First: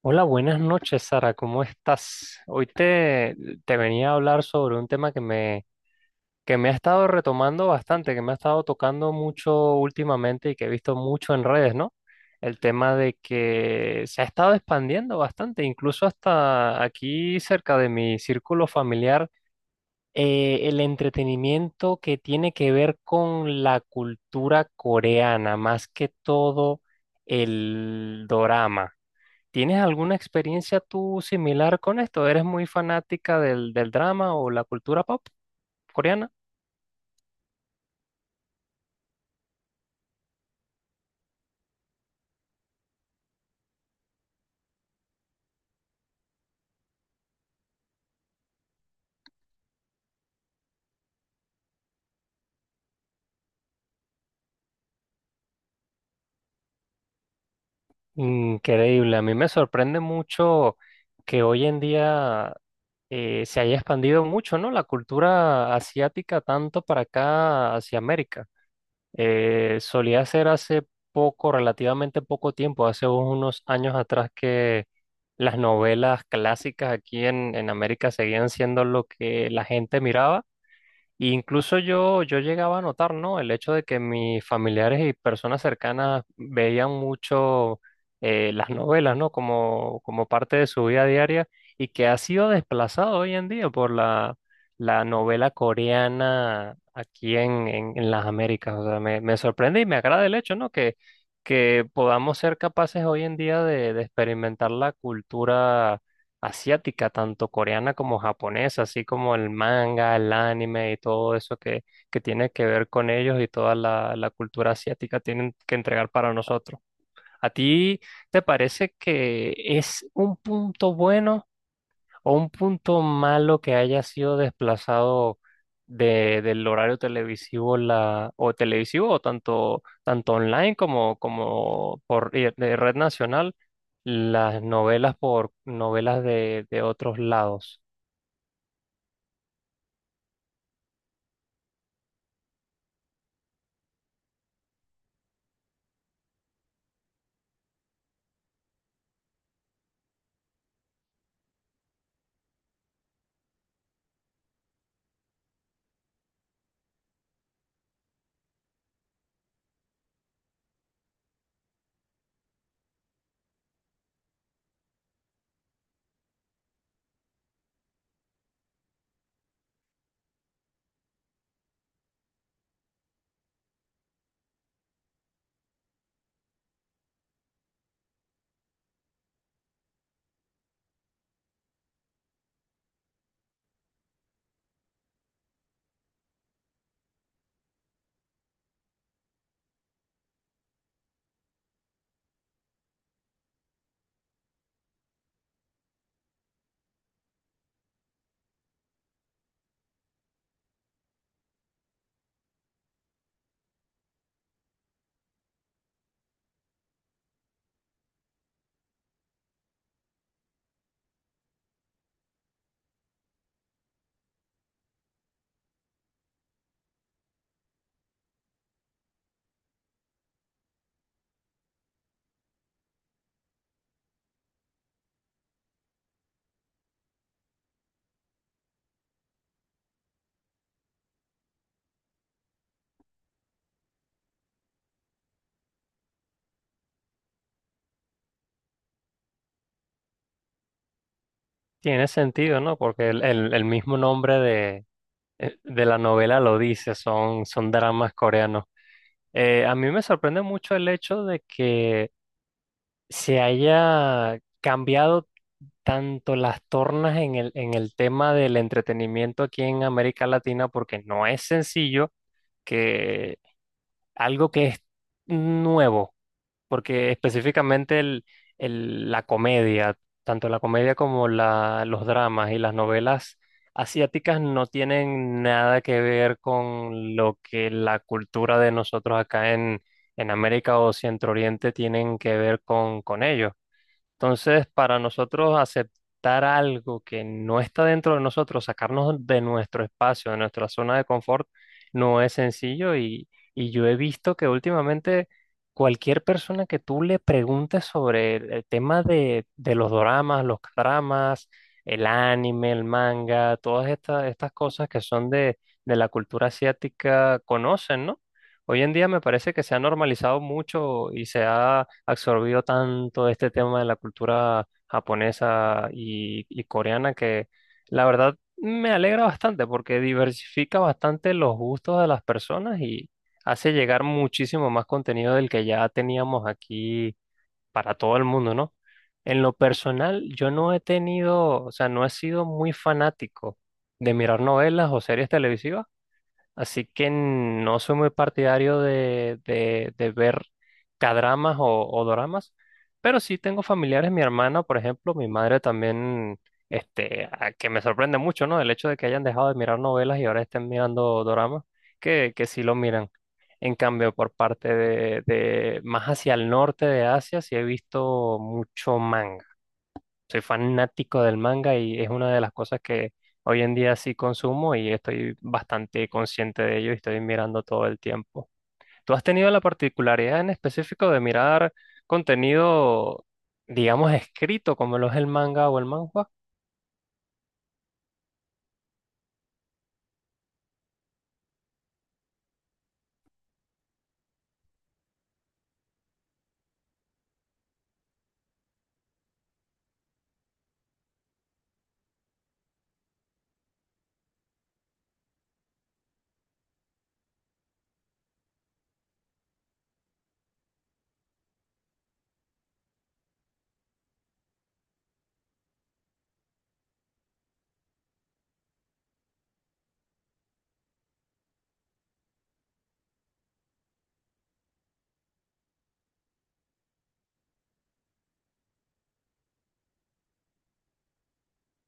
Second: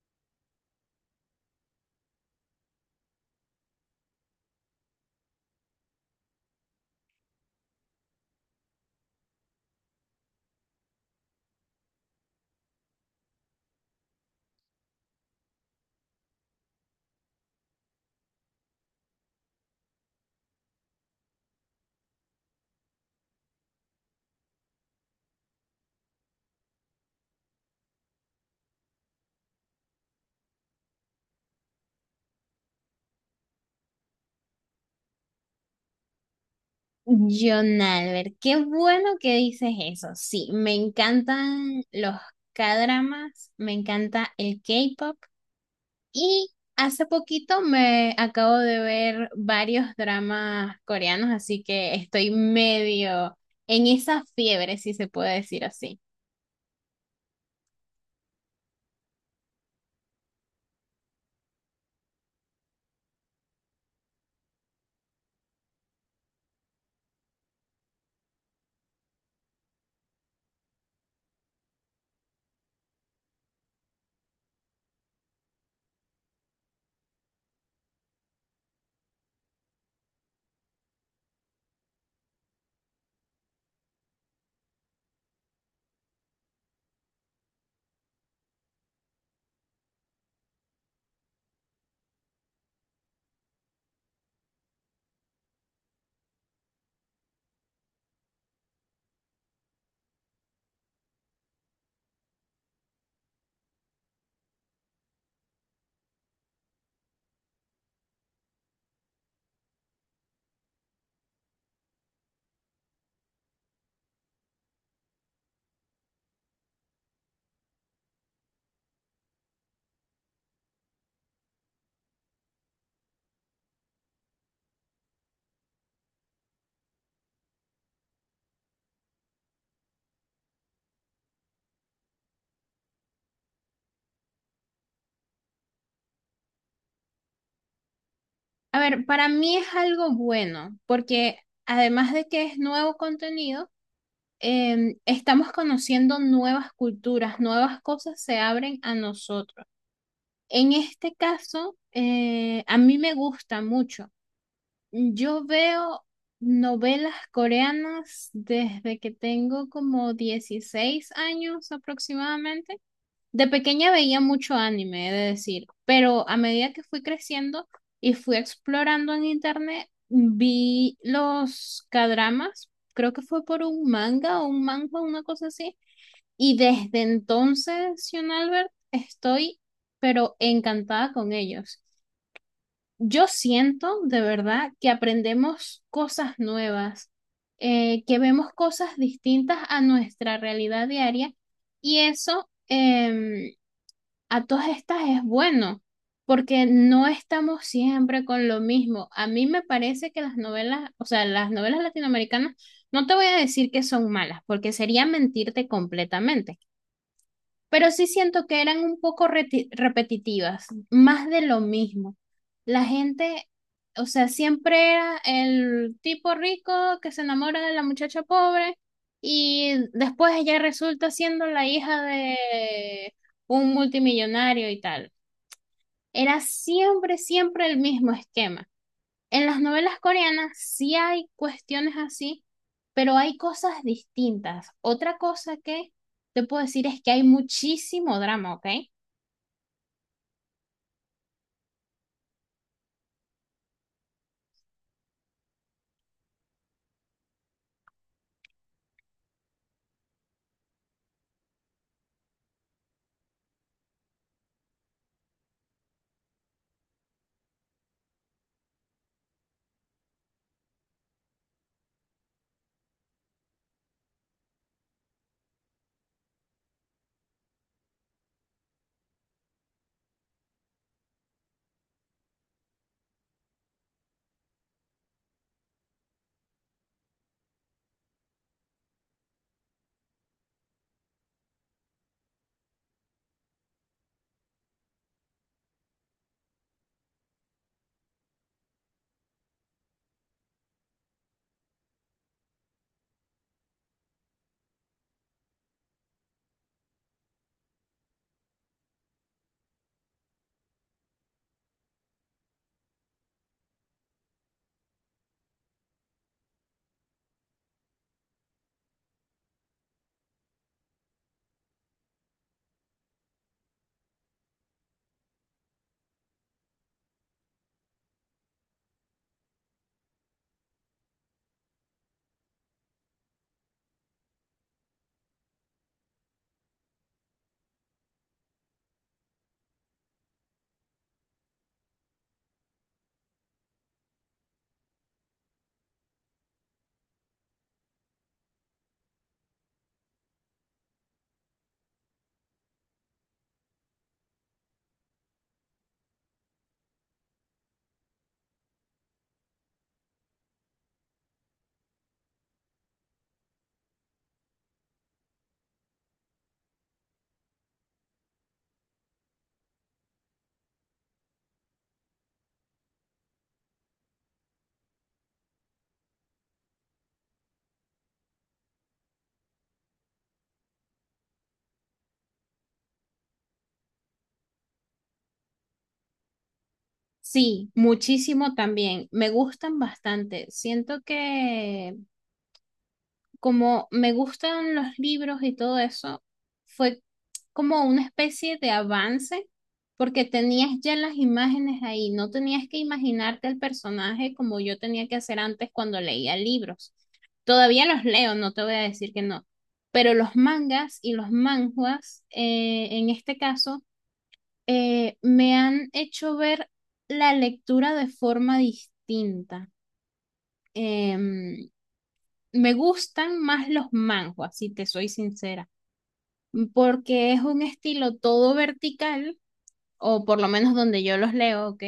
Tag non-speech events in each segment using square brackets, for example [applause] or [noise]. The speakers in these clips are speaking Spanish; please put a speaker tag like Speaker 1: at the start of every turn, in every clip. Speaker 1: Hola, buenas noches, Sara, ¿cómo estás? Hoy te venía a hablar sobre un tema que me ha estado retomando bastante, que me ha estado tocando mucho últimamente y que he visto mucho en redes, ¿no? El tema de que se ha estado expandiendo bastante, incluso hasta aquí cerca de mi círculo familiar, el entretenimiento que tiene que ver con la cultura coreana, más que todo el dorama. ¿Tienes alguna experiencia tú similar con esto? ¿Eres muy fanática del drama o la cultura pop coreana?
Speaker 2: John Albert, qué bueno que dices eso. Sí, me encantan los K-dramas, me encanta el K-pop y hace poquito me acabo de ver varios dramas coreanos, así que estoy medio en esa fiebre, si se puede decir así.
Speaker 1: Increíble, a mí me sorprende mucho que hoy en día se haya expandido mucho, ¿no? La cultura asiática tanto para acá hacia América. Solía ser hace poco, relativamente poco tiempo, hace unos años atrás que las novelas clásicas aquí en América seguían siendo lo que la gente miraba. Y incluso yo llegaba a notar, ¿no? El hecho de que mis familiares y personas cercanas veían mucho, las novelas, ¿no? Como parte de su vida diaria y que ha sido desplazado hoy en día por la novela coreana aquí en las Américas. O sea, me sorprende y me agrada el hecho, ¿no? Que podamos ser capaces hoy en día de experimentar la cultura asiática, tanto coreana como japonesa, así como el manga, el anime y todo eso que tiene que ver con ellos y toda la cultura asiática tienen que entregar para nosotros. ¿A ti te parece que es un punto bueno? ¿O un punto malo que haya sido desplazado del horario televisivo la, o televisivo o tanto online como, como por de red nacional, las novelas por novelas de otros lados?
Speaker 2: A ver, para mí es algo bueno, porque además de que es nuevo contenido, estamos conociendo nuevas culturas, nuevas cosas se abren a nosotros. En este caso, a mí me gusta mucho. Yo veo novelas coreanas desde que tengo como 16 años aproximadamente. De pequeña veía mucho anime, he de decir, pero a medida que fui creciendo y fui explorando en internet, vi los kdramas. Creo que fue por un manga o un manga, una cosa así y desde entonces, Sion Albert, estoy pero encantada con ellos. Yo siento de verdad que aprendemos cosas nuevas, que vemos cosas distintas a nuestra realidad diaria y eso a todas estas es bueno, porque no estamos siempre con lo mismo. A mí me parece que las novelas, o sea, las novelas latinoamericanas, no te voy a decir que son malas, porque sería mentirte completamente, pero sí siento que eran un poco repetitivas, más de lo mismo. La gente, o sea, siempre era el tipo rico que se enamora de la muchacha pobre y después ella resulta siendo la hija de un multimillonario y tal. Era siempre, siempre el mismo esquema. En las novelas coreanas sí hay cuestiones así, pero hay cosas distintas. Otra cosa que te puedo decir es que hay muchísimo drama, ¿ok?
Speaker 1: Tiene sentido, ¿no? Porque el mismo nombre de la novela lo dice, son dramas coreanos. A mí me sorprende mucho el hecho de que se haya cambiado tanto las tornas en en el tema del entretenimiento aquí en América Latina, porque no es sencillo que algo que es nuevo, porque específicamente la comedia, tanto la comedia como la, los dramas y las novelas asiáticas no tienen nada que ver con lo que la cultura de nosotros acá en América o Centro Oriente tienen que ver con ellos. Entonces, para nosotros aceptar algo que no está dentro de nosotros, sacarnos de nuestro espacio, de nuestra zona de confort, no es sencillo y yo he visto que últimamente cualquier persona que tú le preguntes sobre el tema de los doramas, los dramas, el anime, el manga, todas estas cosas que son de la cultura asiática, conocen, ¿no? Hoy en día me parece que se ha normalizado mucho y se ha absorbido tanto este tema de la cultura japonesa y coreana que la verdad me alegra bastante porque diversifica bastante los gustos de las personas y hace llegar muchísimo más contenido del que ya teníamos aquí para todo el mundo, ¿no? En lo personal, yo no he tenido, o sea, no he sido muy fanático de mirar novelas o series televisivas. Así que no soy muy partidario de ver cadramas o doramas, pero sí tengo familiares, mi hermana, por ejemplo, mi madre también, que me sorprende mucho, ¿no? El hecho de que hayan dejado de mirar novelas y ahora estén mirando doramas, que sí lo miran. En cambio, por parte de más hacia el norte de Asia, sí he visto mucho manga. Soy fanático del manga y es una de las cosas que hoy en día sí consumo y estoy bastante consciente de ello y estoy mirando todo el tiempo. ¿Tú has tenido la particularidad en específico de mirar contenido, digamos, escrito como lo es el manga o el manhwa?
Speaker 2: Sí, muchísimo también. Me gustan bastante. Siento que como me gustan los libros y todo eso, fue como una especie de avance, porque tenías ya las imágenes ahí, no tenías que imaginarte el personaje como yo tenía que hacer antes cuando leía libros. Todavía los leo, no te voy a decir que no, pero los mangas y los manhwas, en este caso, me han hecho ver la lectura de forma distinta. Em, me gustan más los manhwas, si te soy sincera, porque es un estilo todo vertical, o por lo menos donde yo los leo, ¿ok?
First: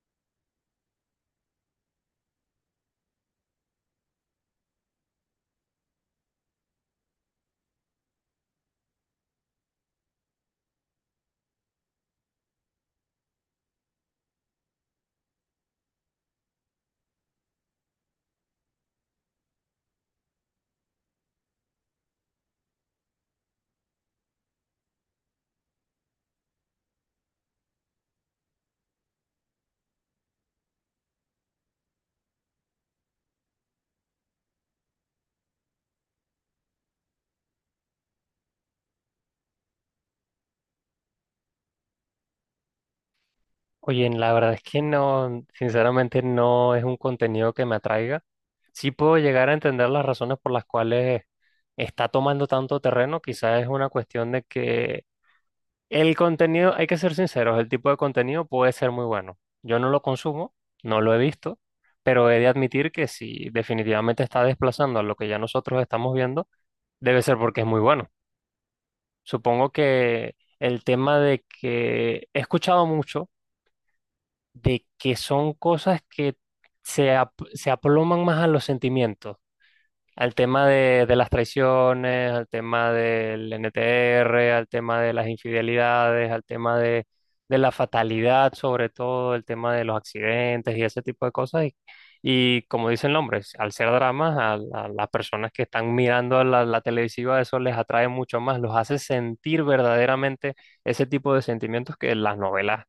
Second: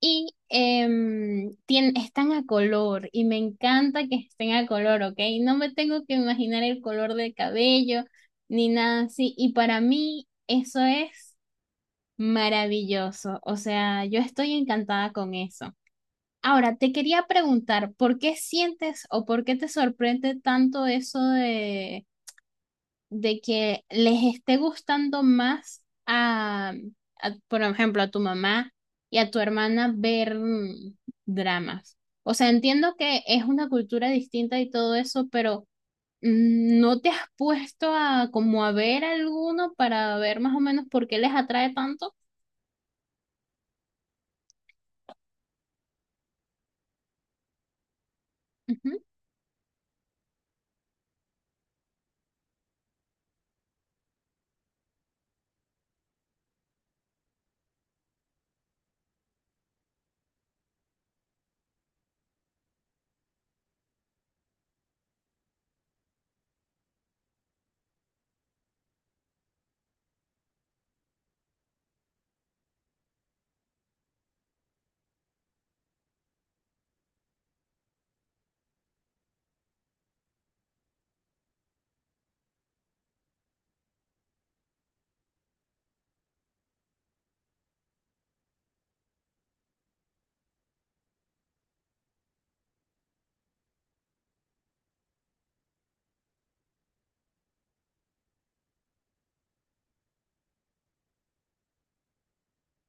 Speaker 2: Y están a color, y me encanta que estén a color, ¿ok? No me tengo que imaginar el color del cabello, ni nada así, y para mí eso es maravilloso, o sea, yo estoy encantada con eso. Ahora, te quería preguntar, ¿por qué sientes o por qué te sorprende tanto eso de que les esté gustando más a, por ejemplo, a tu mamá y a tu hermana ver mm, dramas? O sea, entiendo que es una cultura distinta y todo eso, pero mm, ¿no te has puesto a como a ver alguno para ver más o menos por qué les atrae tanto?
Speaker 1: Oye, la verdad es que no, sinceramente no es un contenido que me atraiga. Sí
Speaker 2: Ujú,
Speaker 1: puedo llegar a entender las razones por las cuales está tomando tanto terreno, quizás es una cuestión de que el contenido, hay que ser sinceros, el tipo de contenido puede ser muy bueno. Yo no lo consumo, no lo he visto, pero he de admitir que si definitivamente está desplazando a lo que ya nosotros estamos viendo, debe ser porque es muy bueno. Supongo que el tema de que he escuchado mucho de que son cosas que se aploman más a los sentimientos, al tema de las traiciones, al tema del NTR, al tema de las infidelidades, al tema de la fatalidad, sobre todo, el tema de los accidentes y ese tipo de cosas. Y como dice el nombre, al ser dramas, a las personas que están mirando la televisiva, eso les atrae mucho más, los hace sentir verdaderamente ese tipo de sentimientos que las novelas,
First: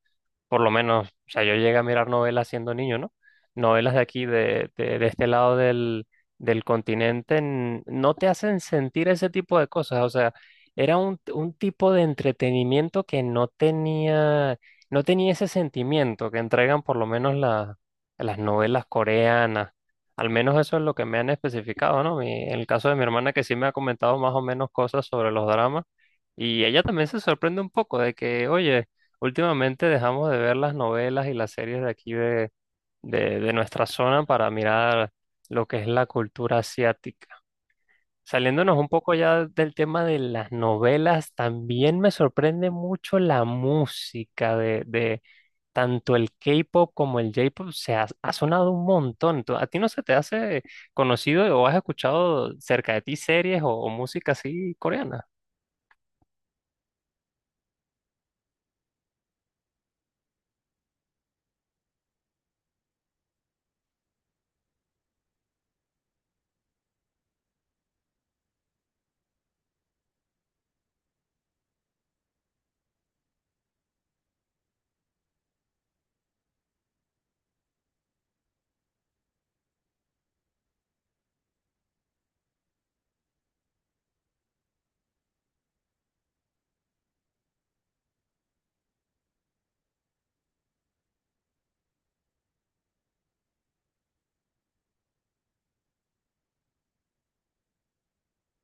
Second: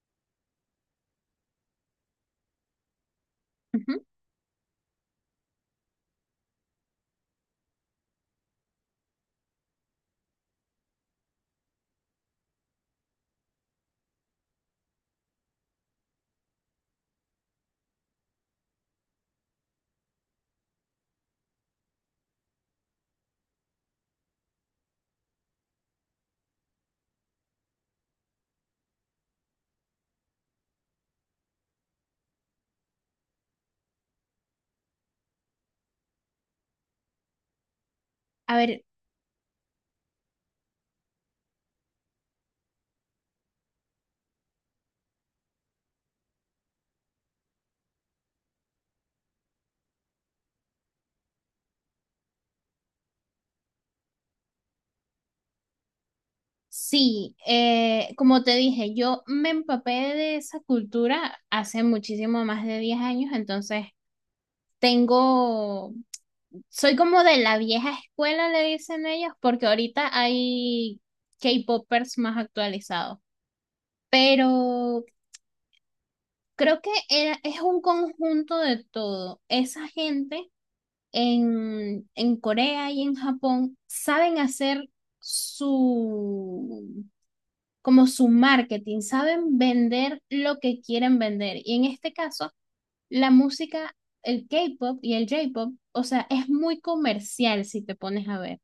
Speaker 1: por lo menos, o sea, yo llegué a mirar novelas siendo niño, ¿no? Novelas de
Speaker 2: ujú.
Speaker 1: aquí, de este lado del del continente no te hacen sentir ese tipo de cosas. O sea, era un tipo de entretenimiento que no tenía, no tenía ese sentimiento que entregan por lo menos las novelas coreanas. Al menos eso es lo que me han especificado, ¿no? En el caso de mi hermana que sí me ha comentado más o menos cosas sobre los dramas y ella también se sorprende un poco de que, oye, últimamente dejamos de ver las novelas y las series de aquí de nuestra zona para mirar lo que es la cultura asiática.
Speaker 2: A
Speaker 1: Saliéndonos
Speaker 2: ver,
Speaker 1: un poco ya del tema de las novelas, también me sorprende mucho la música de tanto el K-pop como el J-pop. Ha sonado un montón. ¿A ti no se te hace conocido o has escuchado cerca de ti series o música así coreana?
Speaker 2: sí, como te dije, yo me empapé de esa cultura hace muchísimo más de 10 años, entonces tengo, soy como de la vieja escuela, le dicen ellos, porque ahorita hay K-popers más actualizados. Pero creo que es un conjunto de todo. Esa gente en Corea y en Japón saben hacer su, como su marketing, saben vender lo que quieren vender. Y en este caso, la música, el K-pop y el J-pop, o sea, es muy comercial si te pones a ver.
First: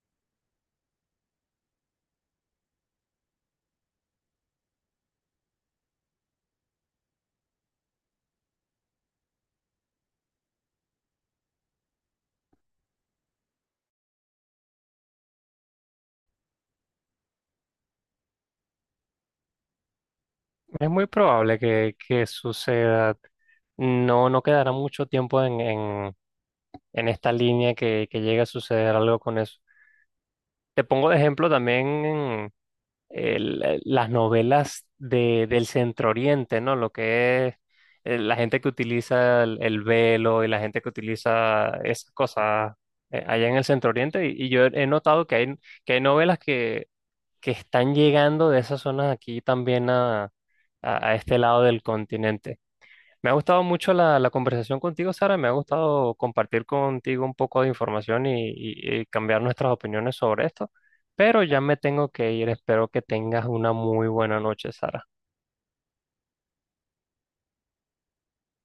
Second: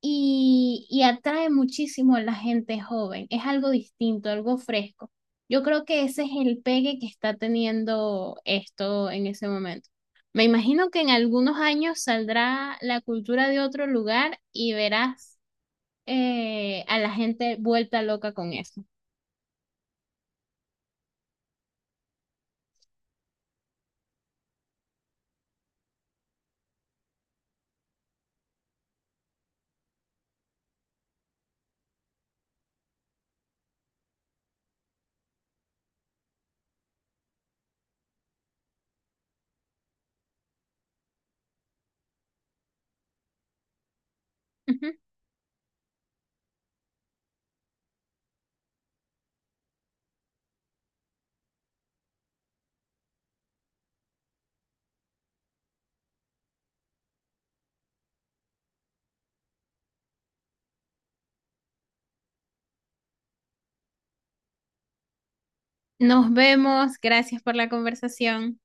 Speaker 2: Y, y atrae muchísimo a la gente joven. Es algo distinto, algo fresco. Yo creo que ese es el pegue que está teniendo esto en ese momento. Me imagino que en algunos años saldrá la cultura de otro lugar y verás a la gente vuelta loca con eso.
Speaker 1: Es muy probable que suceda. No, no quedará mucho tiempo en esta línea que llegue a suceder algo con eso. Te pongo de ejemplo también las novelas del Centro Oriente, ¿no? Lo que es la gente que utiliza el velo y la gente que utiliza esas cosas, allá en el Centro Oriente. Y yo
Speaker 2: [laughs]
Speaker 1: he
Speaker 2: Ujú.
Speaker 1: notado que hay novelas que están llegando de esas zonas aquí también a este lado del continente. Me ha gustado mucho la conversación contigo, Sara. Me ha gustado compartir contigo un poco de información y cambiar nuestras opiniones sobre esto. Pero ya me tengo que ir. Espero que tengas una muy buena noche, Sara.
Speaker 2: Nos vemos. Gracias por la conversación.